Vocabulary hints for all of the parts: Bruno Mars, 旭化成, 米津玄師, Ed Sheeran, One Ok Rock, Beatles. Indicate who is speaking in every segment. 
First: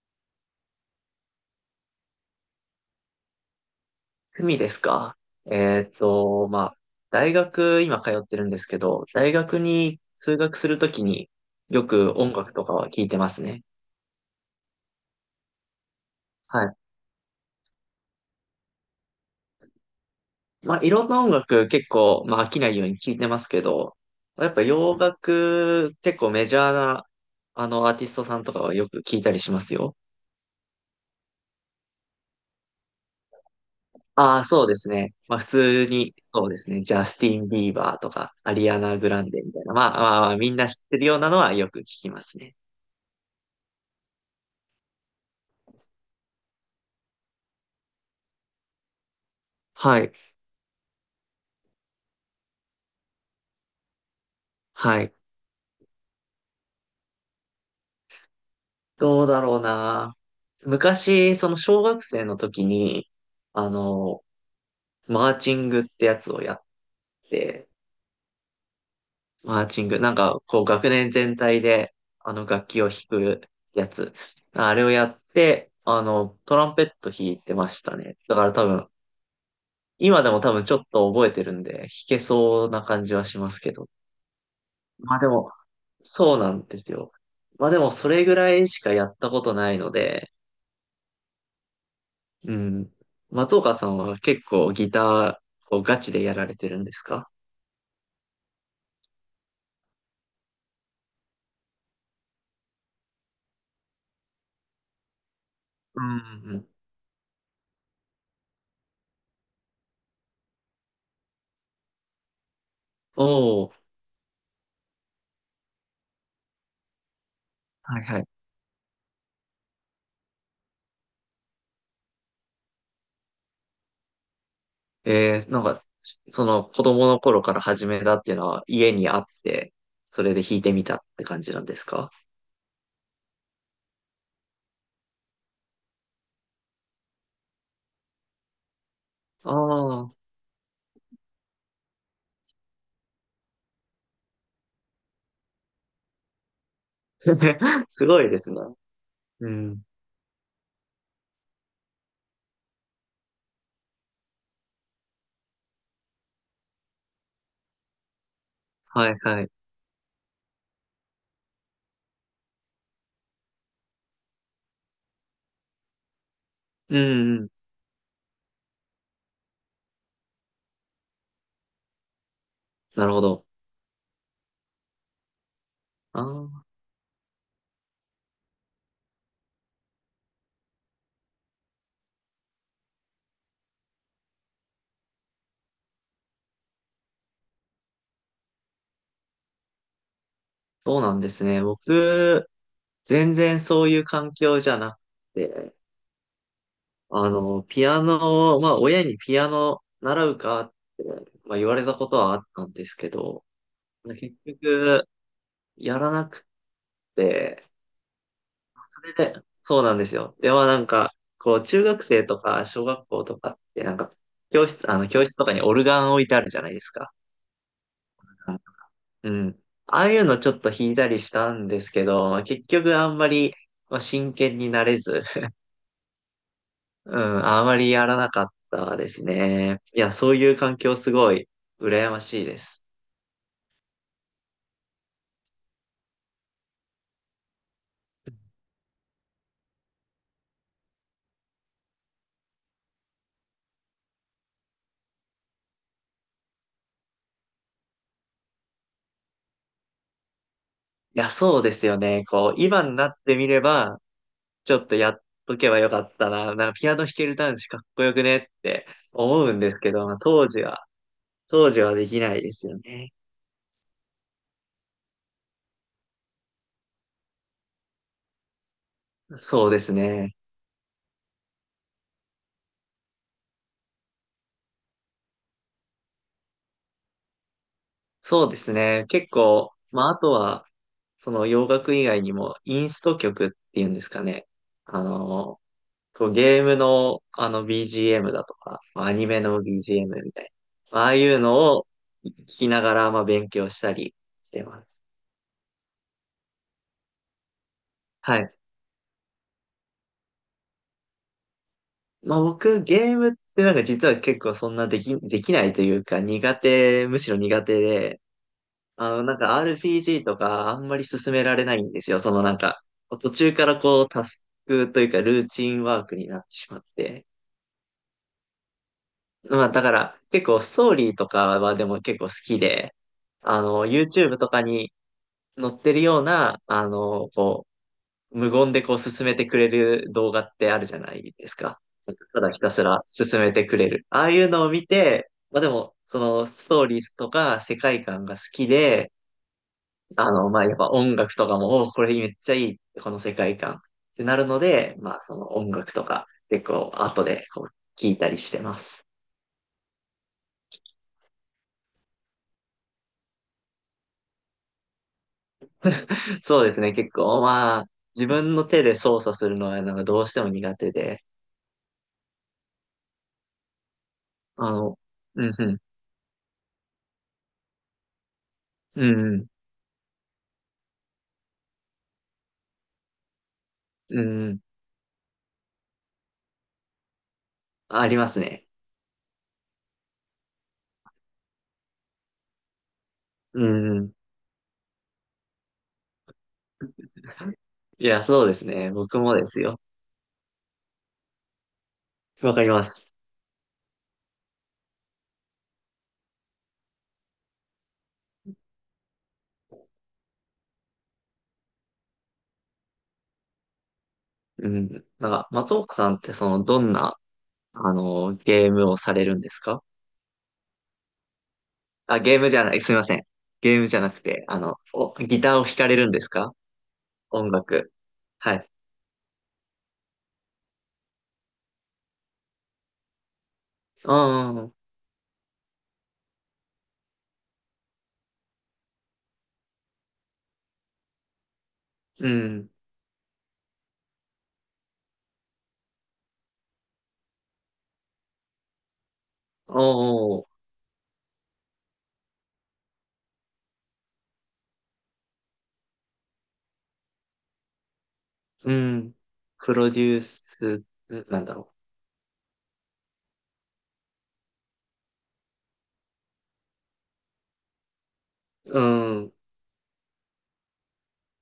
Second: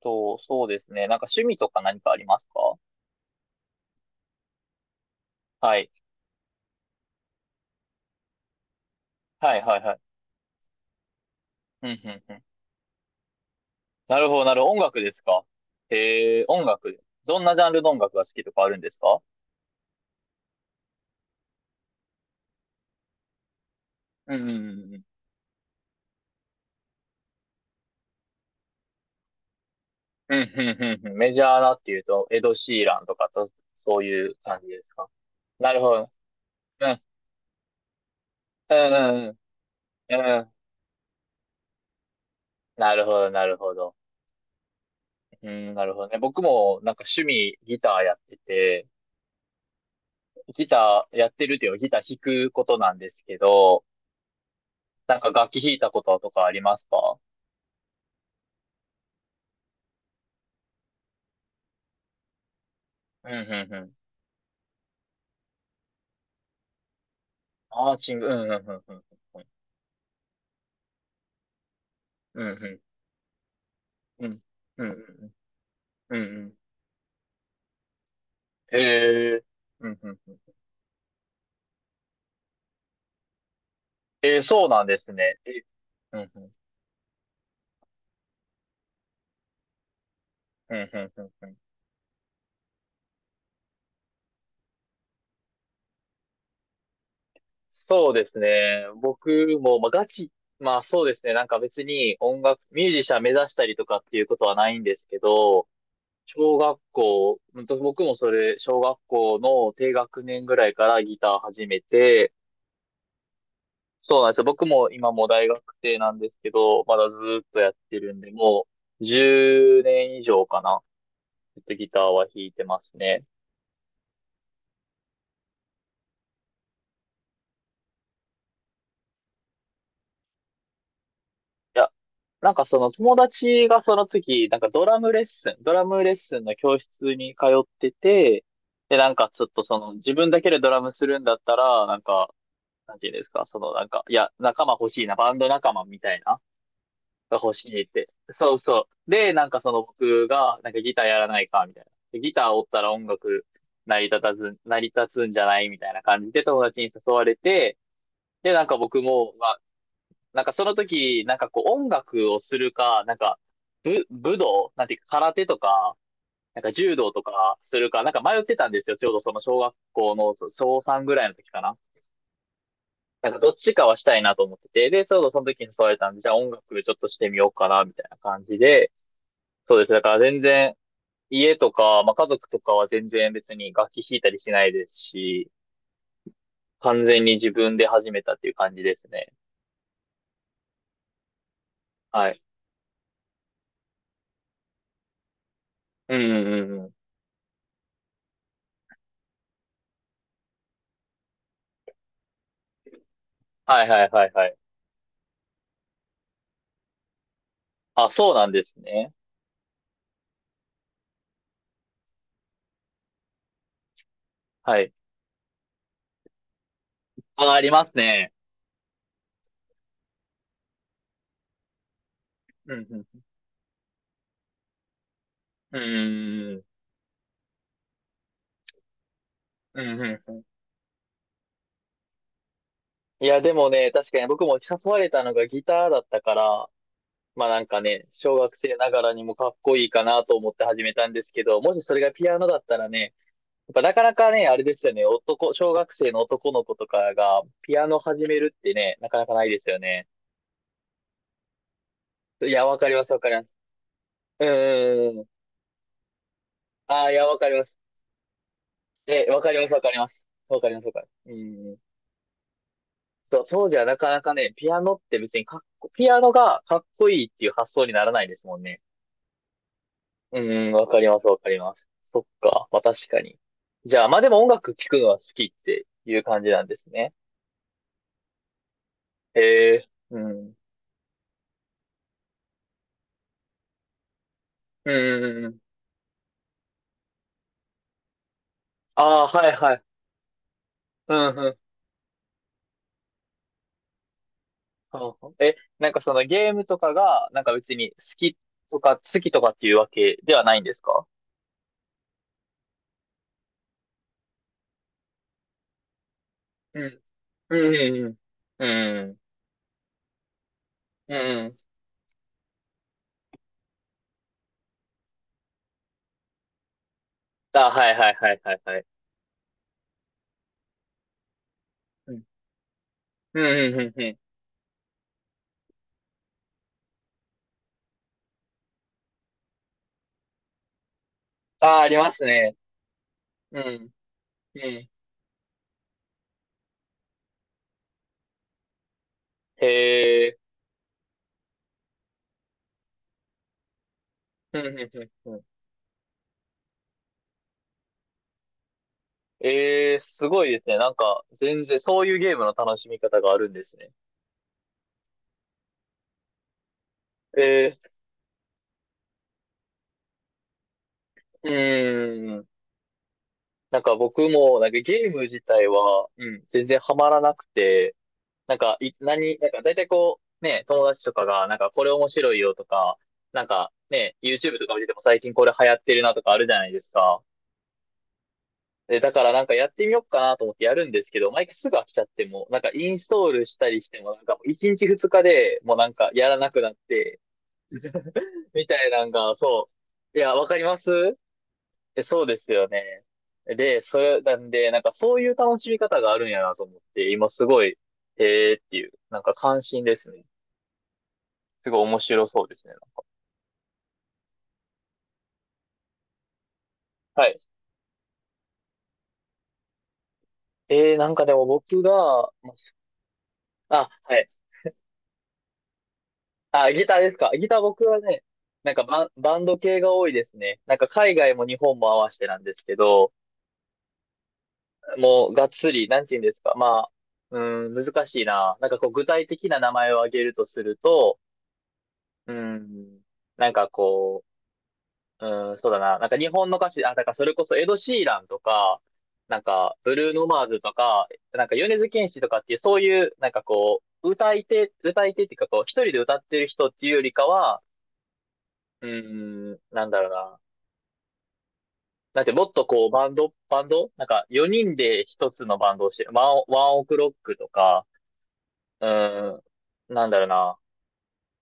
Speaker 1: と、そうですね。なんか趣味とか何かありますか？
Speaker 2: 趣味ですか。
Speaker 1: はい。
Speaker 2: まあ、大学、今通ってるんですけど、大
Speaker 1: は
Speaker 2: 学
Speaker 1: いはいはい。
Speaker 2: に通学するときによ
Speaker 1: うんうん
Speaker 2: く
Speaker 1: う
Speaker 2: 音
Speaker 1: ん。
Speaker 2: 楽とかは聞いてますね。
Speaker 1: なるほど、なるほど。音楽ですか？へえ、
Speaker 2: は
Speaker 1: 音
Speaker 2: い。
Speaker 1: 楽。どんなジャンルの音楽が好きとかあるんですか？
Speaker 2: まあ、いろんな音楽結構、まあ、飽きないように聞いてますけど、
Speaker 1: うんう
Speaker 2: や
Speaker 1: んう
Speaker 2: っぱ
Speaker 1: ん
Speaker 2: 洋
Speaker 1: うん。
Speaker 2: 楽、結構メジャーな、アーティストさんとかはよく聞いたりしますよ。
Speaker 1: うんうんうんうん。メジャーなっていうと、エド・シーランとかと、そういう
Speaker 2: ああ、
Speaker 1: 感
Speaker 2: そう
Speaker 1: じ
Speaker 2: で
Speaker 1: で
Speaker 2: す
Speaker 1: すか？
Speaker 2: ね。まあ、普
Speaker 1: なる
Speaker 2: 通
Speaker 1: ほど。
Speaker 2: に、そうですね。
Speaker 1: う
Speaker 2: ジ
Speaker 1: ん。
Speaker 2: ャスティン・ビーバーとか、アリ
Speaker 1: う
Speaker 2: ア
Speaker 1: ん
Speaker 2: ナ・グ
Speaker 1: う
Speaker 2: ラン
Speaker 1: ん
Speaker 2: デみたいな、まあ、ま
Speaker 1: う
Speaker 2: あ、
Speaker 1: ん。
Speaker 2: まあ
Speaker 1: う
Speaker 2: み
Speaker 1: ん。
Speaker 2: んな知ってるようなのはよく聞きますね。
Speaker 1: なるほど、なるほど。うん、なるほどね。僕もなんか趣味ギターやってて、
Speaker 2: はい。
Speaker 1: ギターやってるっていうのはギター弾くことなんですけど、
Speaker 2: は
Speaker 1: な
Speaker 2: い。
Speaker 1: んか楽器弾いたこととかありますか？
Speaker 2: どうだろうな。昔、その小学生の時に、
Speaker 1: うんう
Speaker 2: あ
Speaker 1: んうん。
Speaker 2: の、マーチングってやつをやって、
Speaker 1: アーチング、うんうんうんうんうん。
Speaker 2: マーチング、なんか、こう、学年全体で、
Speaker 1: うんう
Speaker 2: 楽
Speaker 1: ん
Speaker 2: 器を弾くやつ。
Speaker 1: うん。
Speaker 2: あ
Speaker 1: う
Speaker 2: れ
Speaker 1: ん
Speaker 2: を
Speaker 1: う
Speaker 2: やっ
Speaker 1: ん
Speaker 2: て、あ
Speaker 1: うん。うん
Speaker 2: の、
Speaker 1: うん。
Speaker 2: トランペット弾いてましたね。だから多分、
Speaker 1: へえ。うんうん
Speaker 2: 今で
Speaker 1: うん。
Speaker 2: も多分ちょっと覚えてるんで、弾けそうな感じはしますけど。
Speaker 1: えー、そうなんです
Speaker 2: まあで
Speaker 1: ね。
Speaker 2: も、
Speaker 1: え、うん
Speaker 2: そう
Speaker 1: うん。
Speaker 2: なんですよ。まあでも、それぐらいしかやったことないので、
Speaker 1: うんうんうんうん。
Speaker 2: うん。松岡さんは結構ギターをガチでやられてるんですか？
Speaker 1: そうですね。僕も、まあ、ガチ、まあそうですね。なんか別に音楽、ミュージシャン目指したりとかっていうことはないんですけど、
Speaker 2: うんう
Speaker 1: 小
Speaker 2: ん。
Speaker 1: 学校、僕もそれ、小学校の低学年ぐらいからギター始めて、
Speaker 2: おお、
Speaker 1: そうなんですよ。僕も今もう大学生なんですけど、まだずーっとやって
Speaker 2: はい
Speaker 1: る
Speaker 2: は
Speaker 1: ん
Speaker 2: い。
Speaker 1: で、もう10年以上かな。ずっとギターは弾いてますね。
Speaker 2: えー、なんか、その子供の頃から始めたっていうのは家にあって、それで弾いてみたって感じなんで
Speaker 1: い
Speaker 2: す
Speaker 1: や、
Speaker 2: か？
Speaker 1: なんかその友達がその時、なんかドラムレッスンの教室に通ってて、で、なんかちょっ
Speaker 2: あ
Speaker 1: とその
Speaker 2: あ
Speaker 1: 自
Speaker 2: ー、
Speaker 1: 分だけでドラムするんだったら、なんか、なんていうんですか、そのなんか、いや、仲間欲しいな、バンド仲間みたいな。が欲しい っ
Speaker 2: す
Speaker 1: て。
Speaker 2: ごいです
Speaker 1: そう
Speaker 2: ね。
Speaker 1: そう。で、な
Speaker 2: う
Speaker 1: んかそ
Speaker 2: ん。
Speaker 1: の僕が、なんかギターやらないか、みたいな。でギターおったら音楽成り立たず、成り立つんじゃないみたいな感じで友達に誘われて、で、なんか僕
Speaker 2: はい
Speaker 1: も、
Speaker 2: は
Speaker 1: ま
Speaker 2: い。
Speaker 1: あ、なんかその時、なんかこう音楽をするか、なんか武道、なんていうか空手とか、なんか柔
Speaker 2: う
Speaker 1: 道と
Speaker 2: んうん。
Speaker 1: かするか、なんか迷ってたんですよ。ちょうどその小学校のそう小3ぐらいの時かな。
Speaker 2: なるほ
Speaker 1: なんか
Speaker 2: ど。
Speaker 1: どっちかはしたいなと思ってて、で、ちょうどその時に誘われたんで、
Speaker 2: あ
Speaker 1: じゃあ音
Speaker 2: あ、
Speaker 1: 楽ちょっとしてみようかな、みたいな感じで、そうですね。だから全然、家とか、まあ、家族とかは全然別に楽器弾いたりしないですし、完全に自分で始めたっていう感じですね。
Speaker 2: そうなんですね。
Speaker 1: はい。
Speaker 2: 僕、全然そういう環境じゃなくて、
Speaker 1: うんうんうんうん。
Speaker 2: あの、ピアノを、まあ、親にピアノ習うかって、まあ、言われたことはあったんですけど、
Speaker 1: はいはいはい
Speaker 2: 結
Speaker 1: はい。
Speaker 2: 局、やらなくて、
Speaker 1: あ、そうなんです
Speaker 2: そ
Speaker 1: ね。
Speaker 2: れで、そうなんですよ。では、なんか、こう、中学生とか、小学校とかって、なんか、教
Speaker 1: は
Speaker 2: 室、
Speaker 1: い。
Speaker 2: 教室とかにオルガン置いてあるじゃないですか。
Speaker 1: あ、ありますね。
Speaker 2: うん。ああいうのちょっと弾いたりしたんですけど、結
Speaker 1: うんう
Speaker 2: 局あん
Speaker 1: ん。
Speaker 2: まり、まあ、真剣になれず、
Speaker 1: うんうん
Speaker 2: うん、あまりやらなかったですね。
Speaker 1: うん。う
Speaker 2: い
Speaker 1: んう
Speaker 2: や、
Speaker 1: んう
Speaker 2: そう
Speaker 1: ん。
Speaker 2: いう環境すごい羨ましいです。
Speaker 1: いや、でもね、確かに僕も誘われたのがギターだったから、まあなんかね、小学生ながらにもかっこいいかなと思って始めたんですけど、もしそれがピアノだったらね、っぱなかなかね、あれですよね、男、小学生の男の子とかがピアノ始めるってね、なかなかないですよね。
Speaker 2: いや、そうですよね。
Speaker 1: い
Speaker 2: こう、
Speaker 1: や、わ
Speaker 2: 今
Speaker 1: かり
Speaker 2: に
Speaker 1: ま
Speaker 2: な
Speaker 1: す、
Speaker 2: っ
Speaker 1: わかり
Speaker 2: て
Speaker 1: ま
Speaker 2: み
Speaker 1: す。
Speaker 2: れば、
Speaker 1: う
Speaker 2: ちょっとや
Speaker 1: ー
Speaker 2: っ
Speaker 1: ん。
Speaker 2: とけばよかったな。なんかピアノ
Speaker 1: あ
Speaker 2: 弾
Speaker 1: あ、い
Speaker 2: け
Speaker 1: や、
Speaker 2: る
Speaker 1: わかり
Speaker 2: 男
Speaker 1: ま
Speaker 2: 子か
Speaker 1: す。
Speaker 2: っこよくねって
Speaker 1: え、わ
Speaker 2: 思う
Speaker 1: かり
Speaker 2: ん
Speaker 1: ま
Speaker 2: で
Speaker 1: す、
Speaker 2: す
Speaker 1: わか
Speaker 2: け
Speaker 1: り
Speaker 2: ど、
Speaker 1: ま
Speaker 2: まあ、
Speaker 1: す。
Speaker 2: 当
Speaker 1: わ
Speaker 2: 時
Speaker 1: かりま
Speaker 2: は、
Speaker 1: す、わかります。
Speaker 2: 当
Speaker 1: う
Speaker 2: 時
Speaker 1: ん。
Speaker 2: はできないですよね。
Speaker 1: そう、当時はなかなかね、ピアノって別にかっこ、ピアノがかっこいいっていう発想にならないですもんね。
Speaker 2: そうですね。
Speaker 1: うん、わかります、わかります。そっか、まあ確かに。じゃあ、まあでも音楽聴くのは好きっていう感じなんですね。
Speaker 2: そうですね。結構、
Speaker 1: へえ、
Speaker 2: まあ、あ
Speaker 1: う
Speaker 2: と
Speaker 1: ん。
Speaker 2: は、その洋楽以外にも、インスト曲っていうんですかね。
Speaker 1: う
Speaker 2: あ
Speaker 1: ん、うん、うん。
Speaker 2: の、こうゲームのあの BGM だとか、ア
Speaker 1: ああ、
Speaker 2: ニメ
Speaker 1: はい、
Speaker 2: の
Speaker 1: はい。
Speaker 2: BGM みたいな、まああ
Speaker 1: う
Speaker 2: いう
Speaker 1: んうん。
Speaker 2: のを聞きながらまあ勉強したりしてます。
Speaker 1: ほうほう、え、なんかそのゲームとかが、なんか別に
Speaker 2: はい。
Speaker 1: 好きとかっていうわけではないんですか？
Speaker 2: まあ僕ゲームってなんか実は結構そんなできないというか
Speaker 1: うん。
Speaker 2: むしろ
Speaker 1: う
Speaker 2: 苦手
Speaker 1: ん。
Speaker 2: で、
Speaker 1: うんう
Speaker 2: あ
Speaker 1: ん。
Speaker 2: のなんか RPG とかあんまり
Speaker 1: う
Speaker 2: 進め
Speaker 1: ん。う
Speaker 2: ら
Speaker 1: ん。
Speaker 2: れないんですよ。そのなんか途中からこうタスクというかルーチンワークになってしまって。
Speaker 1: あ、はいはいはいはいはい。
Speaker 2: まあだから結構ストーリーとかはでも
Speaker 1: う
Speaker 2: 結
Speaker 1: ん。
Speaker 2: 構好きで、
Speaker 1: う
Speaker 2: あ
Speaker 1: ん。うん。う
Speaker 2: の
Speaker 1: ん。うん。
Speaker 2: YouTube とかに乗ってるような、あの、こう、無言でこう進めてくれる動画ってあるじゃないです
Speaker 1: あ、
Speaker 2: か。
Speaker 1: あります
Speaker 2: ただ
Speaker 1: ね。
Speaker 2: ひたすら進め
Speaker 1: う
Speaker 2: てくれ
Speaker 1: ん。
Speaker 2: る。ああいう
Speaker 1: う
Speaker 2: のを見
Speaker 1: ん。
Speaker 2: て、まあでも、そのストーリーとか世界観が好きで、
Speaker 1: へ
Speaker 2: あ
Speaker 1: え。
Speaker 2: の、まあやっぱ音楽とかも、おーこれめっちゃいい、この世界観ってなる
Speaker 1: う
Speaker 2: の
Speaker 1: ん。うん。
Speaker 2: で、
Speaker 1: うん。
Speaker 2: まあ
Speaker 1: う
Speaker 2: そ
Speaker 1: ん。
Speaker 2: の音楽とか結構後でこう聞いたりしてます。
Speaker 1: えー、すごいですね。なんか、全然、そういうゲームの楽しみ方があるんですね。
Speaker 2: そうですね、結構まあ
Speaker 1: え
Speaker 2: 自分の手で操作するのはなんかどうしても苦手で、
Speaker 1: ー、うーん。なんか僕も、な
Speaker 2: あ
Speaker 1: んか
Speaker 2: の、
Speaker 1: ゲーム自
Speaker 2: うん
Speaker 1: 体
Speaker 2: うん、
Speaker 1: は、うん、全然ハマらなくて、なんか、い、
Speaker 2: うんう
Speaker 1: 何、
Speaker 2: ん。
Speaker 1: なんか大体こう、ね、友達とかが、なんかこれ面白いよとか、なんかね、
Speaker 2: う
Speaker 1: YouTube
Speaker 2: ん。
Speaker 1: とか見てても最近これ流行ってるなとかあるじゃないですか。
Speaker 2: ありますね。
Speaker 1: で、だからなんかやってみようかなと思ってやるんですけど、毎回すぐ飽きちゃっても、なんかインストールし
Speaker 2: う
Speaker 1: たりして
Speaker 2: ん。
Speaker 1: も、なんか1日2日でもうなんかやらなくなって、
Speaker 2: いや、そうです
Speaker 1: みたい
Speaker 2: ね。
Speaker 1: なん
Speaker 2: 僕
Speaker 1: が、
Speaker 2: もです
Speaker 1: そ
Speaker 2: よ。
Speaker 1: う。いや、わかります。え、そうです
Speaker 2: わか
Speaker 1: よ
Speaker 2: りま
Speaker 1: ね。
Speaker 2: す。
Speaker 1: で、それ、なんで、なんかそういう楽しみ方があるんやなと思って、今すごい、へえっていう、なんか関心ですね。すごい面白そうですね。
Speaker 2: うん。なんか、松岡さんって、その、どんな、
Speaker 1: はい。
Speaker 2: ゲームをされるんですか？
Speaker 1: えー、なんかでも僕
Speaker 2: あ、
Speaker 1: が、
Speaker 2: ゲーム
Speaker 1: ま
Speaker 2: じゃない、すみません。ゲーム
Speaker 1: あ、
Speaker 2: じゃな
Speaker 1: は
Speaker 2: く
Speaker 1: い。
Speaker 2: て、あの、お、ギターを弾かれるんですか？
Speaker 1: あ、ギターですか。ギ
Speaker 2: 音
Speaker 1: ター僕
Speaker 2: 楽。
Speaker 1: はね、
Speaker 2: はい。
Speaker 1: なんかバンド系が多いですね。なんか海外も日本も合わせてなんですけど、
Speaker 2: ああ、
Speaker 1: もうがっつり、なんて言うんですか。まあ、うん、難しいな。なんかこう具体的な名前を挙げるとすると、
Speaker 2: う
Speaker 1: う
Speaker 2: ん。
Speaker 1: ん、なんかこう、うん、そうだな。なんか日本の歌手、あ、だからそれこそエド・シーランとか、なんかブルーノ・
Speaker 2: お
Speaker 1: マ
Speaker 2: ー、
Speaker 1: ーズとか、なんか米津玄師とかっていう、そういう、なんかこう、歌い手っていうかこう、一人で歌ってる人っていうよりかは、
Speaker 2: う
Speaker 1: う
Speaker 2: ん。
Speaker 1: ん、
Speaker 2: プ
Speaker 1: なん
Speaker 2: ロ
Speaker 1: だ
Speaker 2: デ
Speaker 1: ろう
Speaker 2: ュー
Speaker 1: な。
Speaker 2: ス、んなんだろ
Speaker 1: だってもっとこう、バンドなんか4人で一つのバンドをして、ワンオクロックとか、
Speaker 2: う。う
Speaker 1: う
Speaker 2: ん。
Speaker 1: ん、なんだろうな。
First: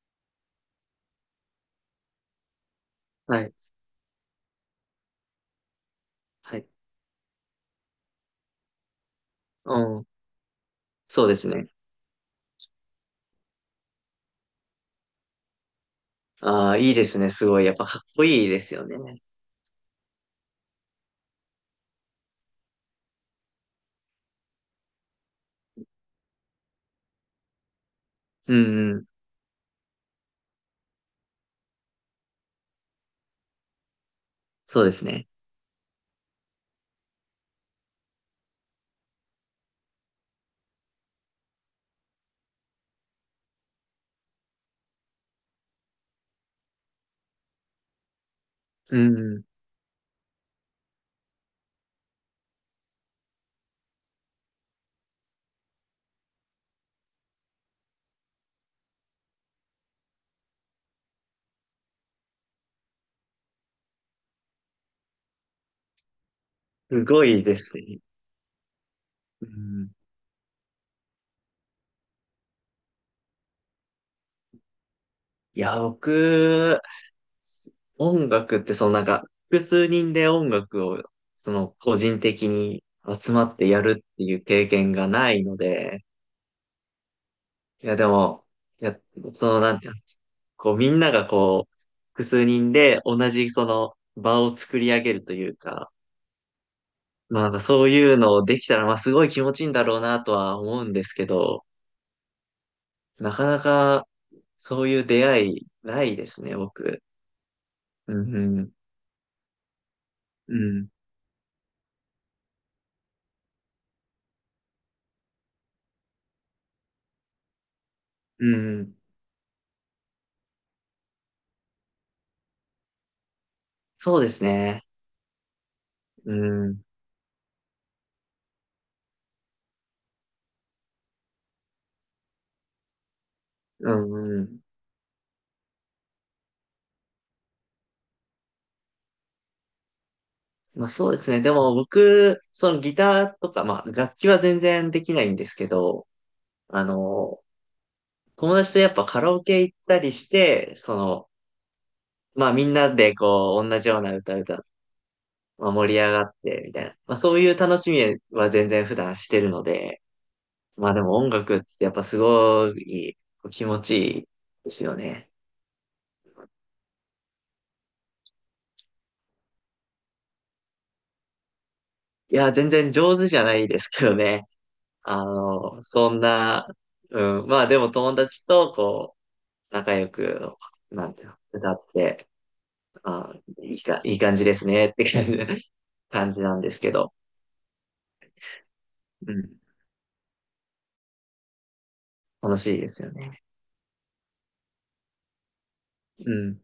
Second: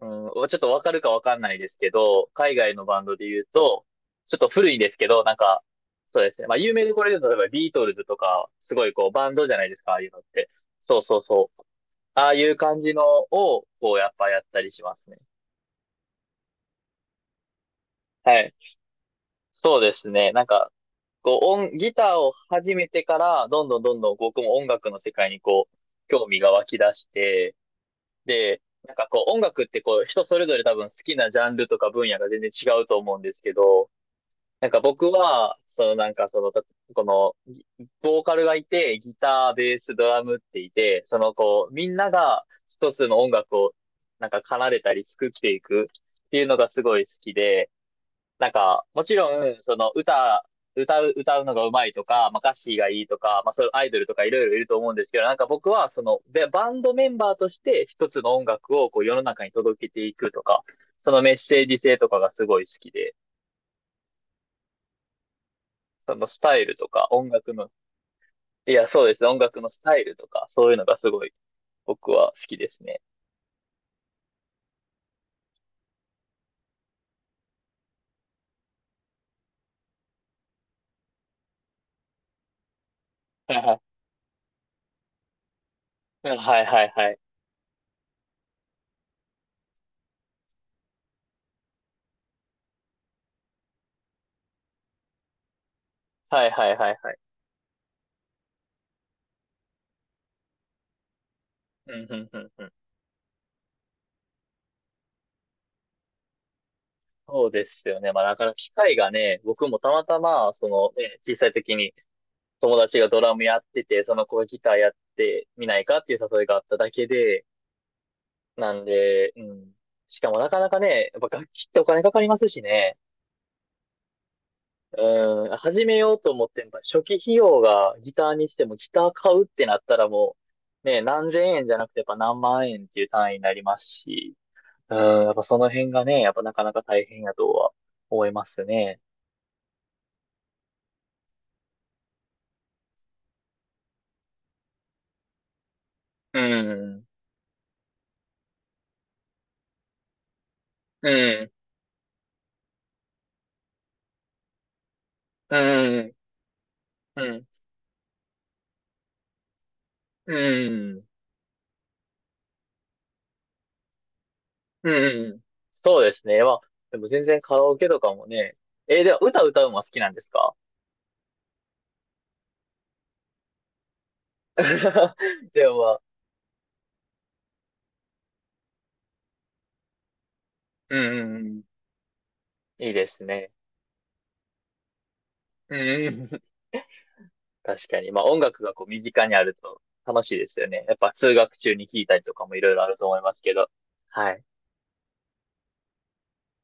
Speaker 1: うん、ちょっとわかるかわかんないですけど、海外のバンドで言
Speaker 2: は
Speaker 1: う
Speaker 2: い。
Speaker 1: と、ちょっと古いですけど、なんか、そうですね。まあ、
Speaker 2: はい。
Speaker 1: 有名でこれで言うと、例えばビートルズとか、すごいこう、バンドじゃないで
Speaker 2: う
Speaker 1: すか、ああい
Speaker 2: ん。
Speaker 1: うのって。そうそう
Speaker 2: そうです
Speaker 1: そう。
Speaker 2: ね。
Speaker 1: ああいう感じのを、こう、やっぱやったりしますね。
Speaker 2: ああ、いいですね。すごい。やっぱかっこ
Speaker 1: は
Speaker 2: いい
Speaker 1: い。
Speaker 2: ですよね。
Speaker 1: そうですね。なんか、こう、音、ギターを始めてから、どんどんどんどん僕も音楽の世界にこう、興味が湧き出して、
Speaker 2: う
Speaker 1: で、
Speaker 2: ん
Speaker 1: な
Speaker 2: う
Speaker 1: ん
Speaker 2: ん。
Speaker 1: かこう、音楽ってこう、人それぞれ多分好きなジャンルとか分野が全然違うと思うんですけど、なんか
Speaker 2: そうです
Speaker 1: 僕
Speaker 2: ね。
Speaker 1: は、そのなんかその、た、この、ギボーカルがいて、ギター、ベース、ドラムっていて、そのこう、みんなが一つの音楽をなんか奏でたり作っていくっていうのがすごい好きで、なんか、
Speaker 2: う
Speaker 1: もちろ
Speaker 2: ん
Speaker 1: ん、その歌、歌うのが上手いとか、まあ、歌詞がいいとか、まあ、そういうアイドルとかいろいろいると思うんですけど、なんか僕はその、で、バンドメンバーとして一つの音楽をこう世の中に届けていくとか、そのメッセージ性とかがすごい好きで、そのスタイルと
Speaker 2: す
Speaker 1: か、
Speaker 2: ご
Speaker 1: 音
Speaker 2: い
Speaker 1: 楽
Speaker 2: で
Speaker 1: の、
Speaker 2: すね。
Speaker 1: いや、そうですね。音
Speaker 2: う
Speaker 1: 楽のス
Speaker 2: ん。
Speaker 1: タイルとか、そういうのがすごい僕は好きですね。
Speaker 2: いや、僕、音楽ってそのなんか、複数人で音楽を、その個人的に集ま
Speaker 1: は
Speaker 2: って
Speaker 1: い
Speaker 2: やるっていう経験がないので、
Speaker 1: はいはいはい。
Speaker 2: いや、でも、いや、そのなんていうの、こうみんながこう、複数人で同じその場を作り上げるというか、
Speaker 1: はいはいはいはい。
Speaker 2: まあなんかそういうのをできたら、まあすごい気持ちいいんだろうなとは思うんですけど、
Speaker 1: うんうんうんうん。
Speaker 2: なかなか、そういう出会いないですね、僕。
Speaker 1: そうですよね。
Speaker 2: う
Speaker 1: まあ
Speaker 2: ん、
Speaker 1: な
Speaker 2: う
Speaker 1: かなか機
Speaker 2: ん、
Speaker 1: 会がね、僕もたまたま、
Speaker 2: う
Speaker 1: そ
Speaker 2: ん、
Speaker 1: のね、小さい時に友達がドラムやってて、その子がギターやってみないかっていう誘いがあっただけで、
Speaker 2: う
Speaker 1: なん
Speaker 2: ん。
Speaker 1: で、うん。しかもなかなかね、やっぱ楽器ってお金かかりますしね。
Speaker 2: そうですね。
Speaker 1: うん、始めようと
Speaker 2: う
Speaker 1: 思っても、
Speaker 2: ん、
Speaker 1: 初期費用がギターにしても、ギター買うってなったらもう、ね、何千円じゃなくて、やっぱ何万円っていう単位になります
Speaker 2: う
Speaker 1: し、
Speaker 2: ん、うん。
Speaker 1: うん、やっぱその辺がね、やっぱなかなか大変やとは思いますね。
Speaker 2: まあそうですね。でも僕、そのギターとか、まあ楽器は全然できないんですけど、
Speaker 1: う
Speaker 2: あ
Speaker 1: ん、
Speaker 2: の、友達とやっぱカラオケ行ったりして、そ
Speaker 1: う
Speaker 2: の、
Speaker 1: ん、
Speaker 2: まあみんなでこう、同じような歌歌、
Speaker 1: う
Speaker 2: まあ、盛
Speaker 1: ん、
Speaker 2: り
Speaker 1: う
Speaker 2: 上
Speaker 1: ん、
Speaker 2: がって、みたいな。まあそういう楽しみは全然普段してるので、
Speaker 1: う
Speaker 2: まあで
Speaker 1: ん、
Speaker 2: も音楽ってやっぱすごいこう気持ちいいですよね。
Speaker 1: うん。そうですね。まあ、でも全然カラオケとかもね、えー、では歌歌うのは好きなんですか？
Speaker 2: いや、全然上手じゃないですけどね。あ
Speaker 1: でも
Speaker 2: の、
Speaker 1: まあ、
Speaker 2: そんな、うん、まあでも友達とこう、仲良く、
Speaker 1: うん、
Speaker 2: なんて
Speaker 1: う
Speaker 2: いう
Speaker 1: ん
Speaker 2: の、
Speaker 1: うん、
Speaker 2: 歌って、
Speaker 1: いいです
Speaker 2: あ、
Speaker 1: ね。
Speaker 2: いいか、いい感じですねって感じ、
Speaker 1: う
Speaker 2: 感
Speaker 1: ん、
Speaker 2: じなんですけど、
Speaker 1: 確かに。まあ音楽がこう身近
Speaker 2: う
Speaker 1: にある
Speaker 2: ん、
Speaker 1: と楽しいですよね。やっぱ通学中に聴いたりとかも
Speaker 2: 楽
Speaker 1: いろ
Speaker 2: し
Speaker 1: い
Speaker 2: い
Speaker 1: ろあ
Speaker 2: で
Speaker 1: る
Speaker 2: す
Speaker 1: と
Speaker 2: よ
Speaker 1: 思います
Speaker 2: ね。
Speaker 1: けど。はい。
Speaker 2: うん。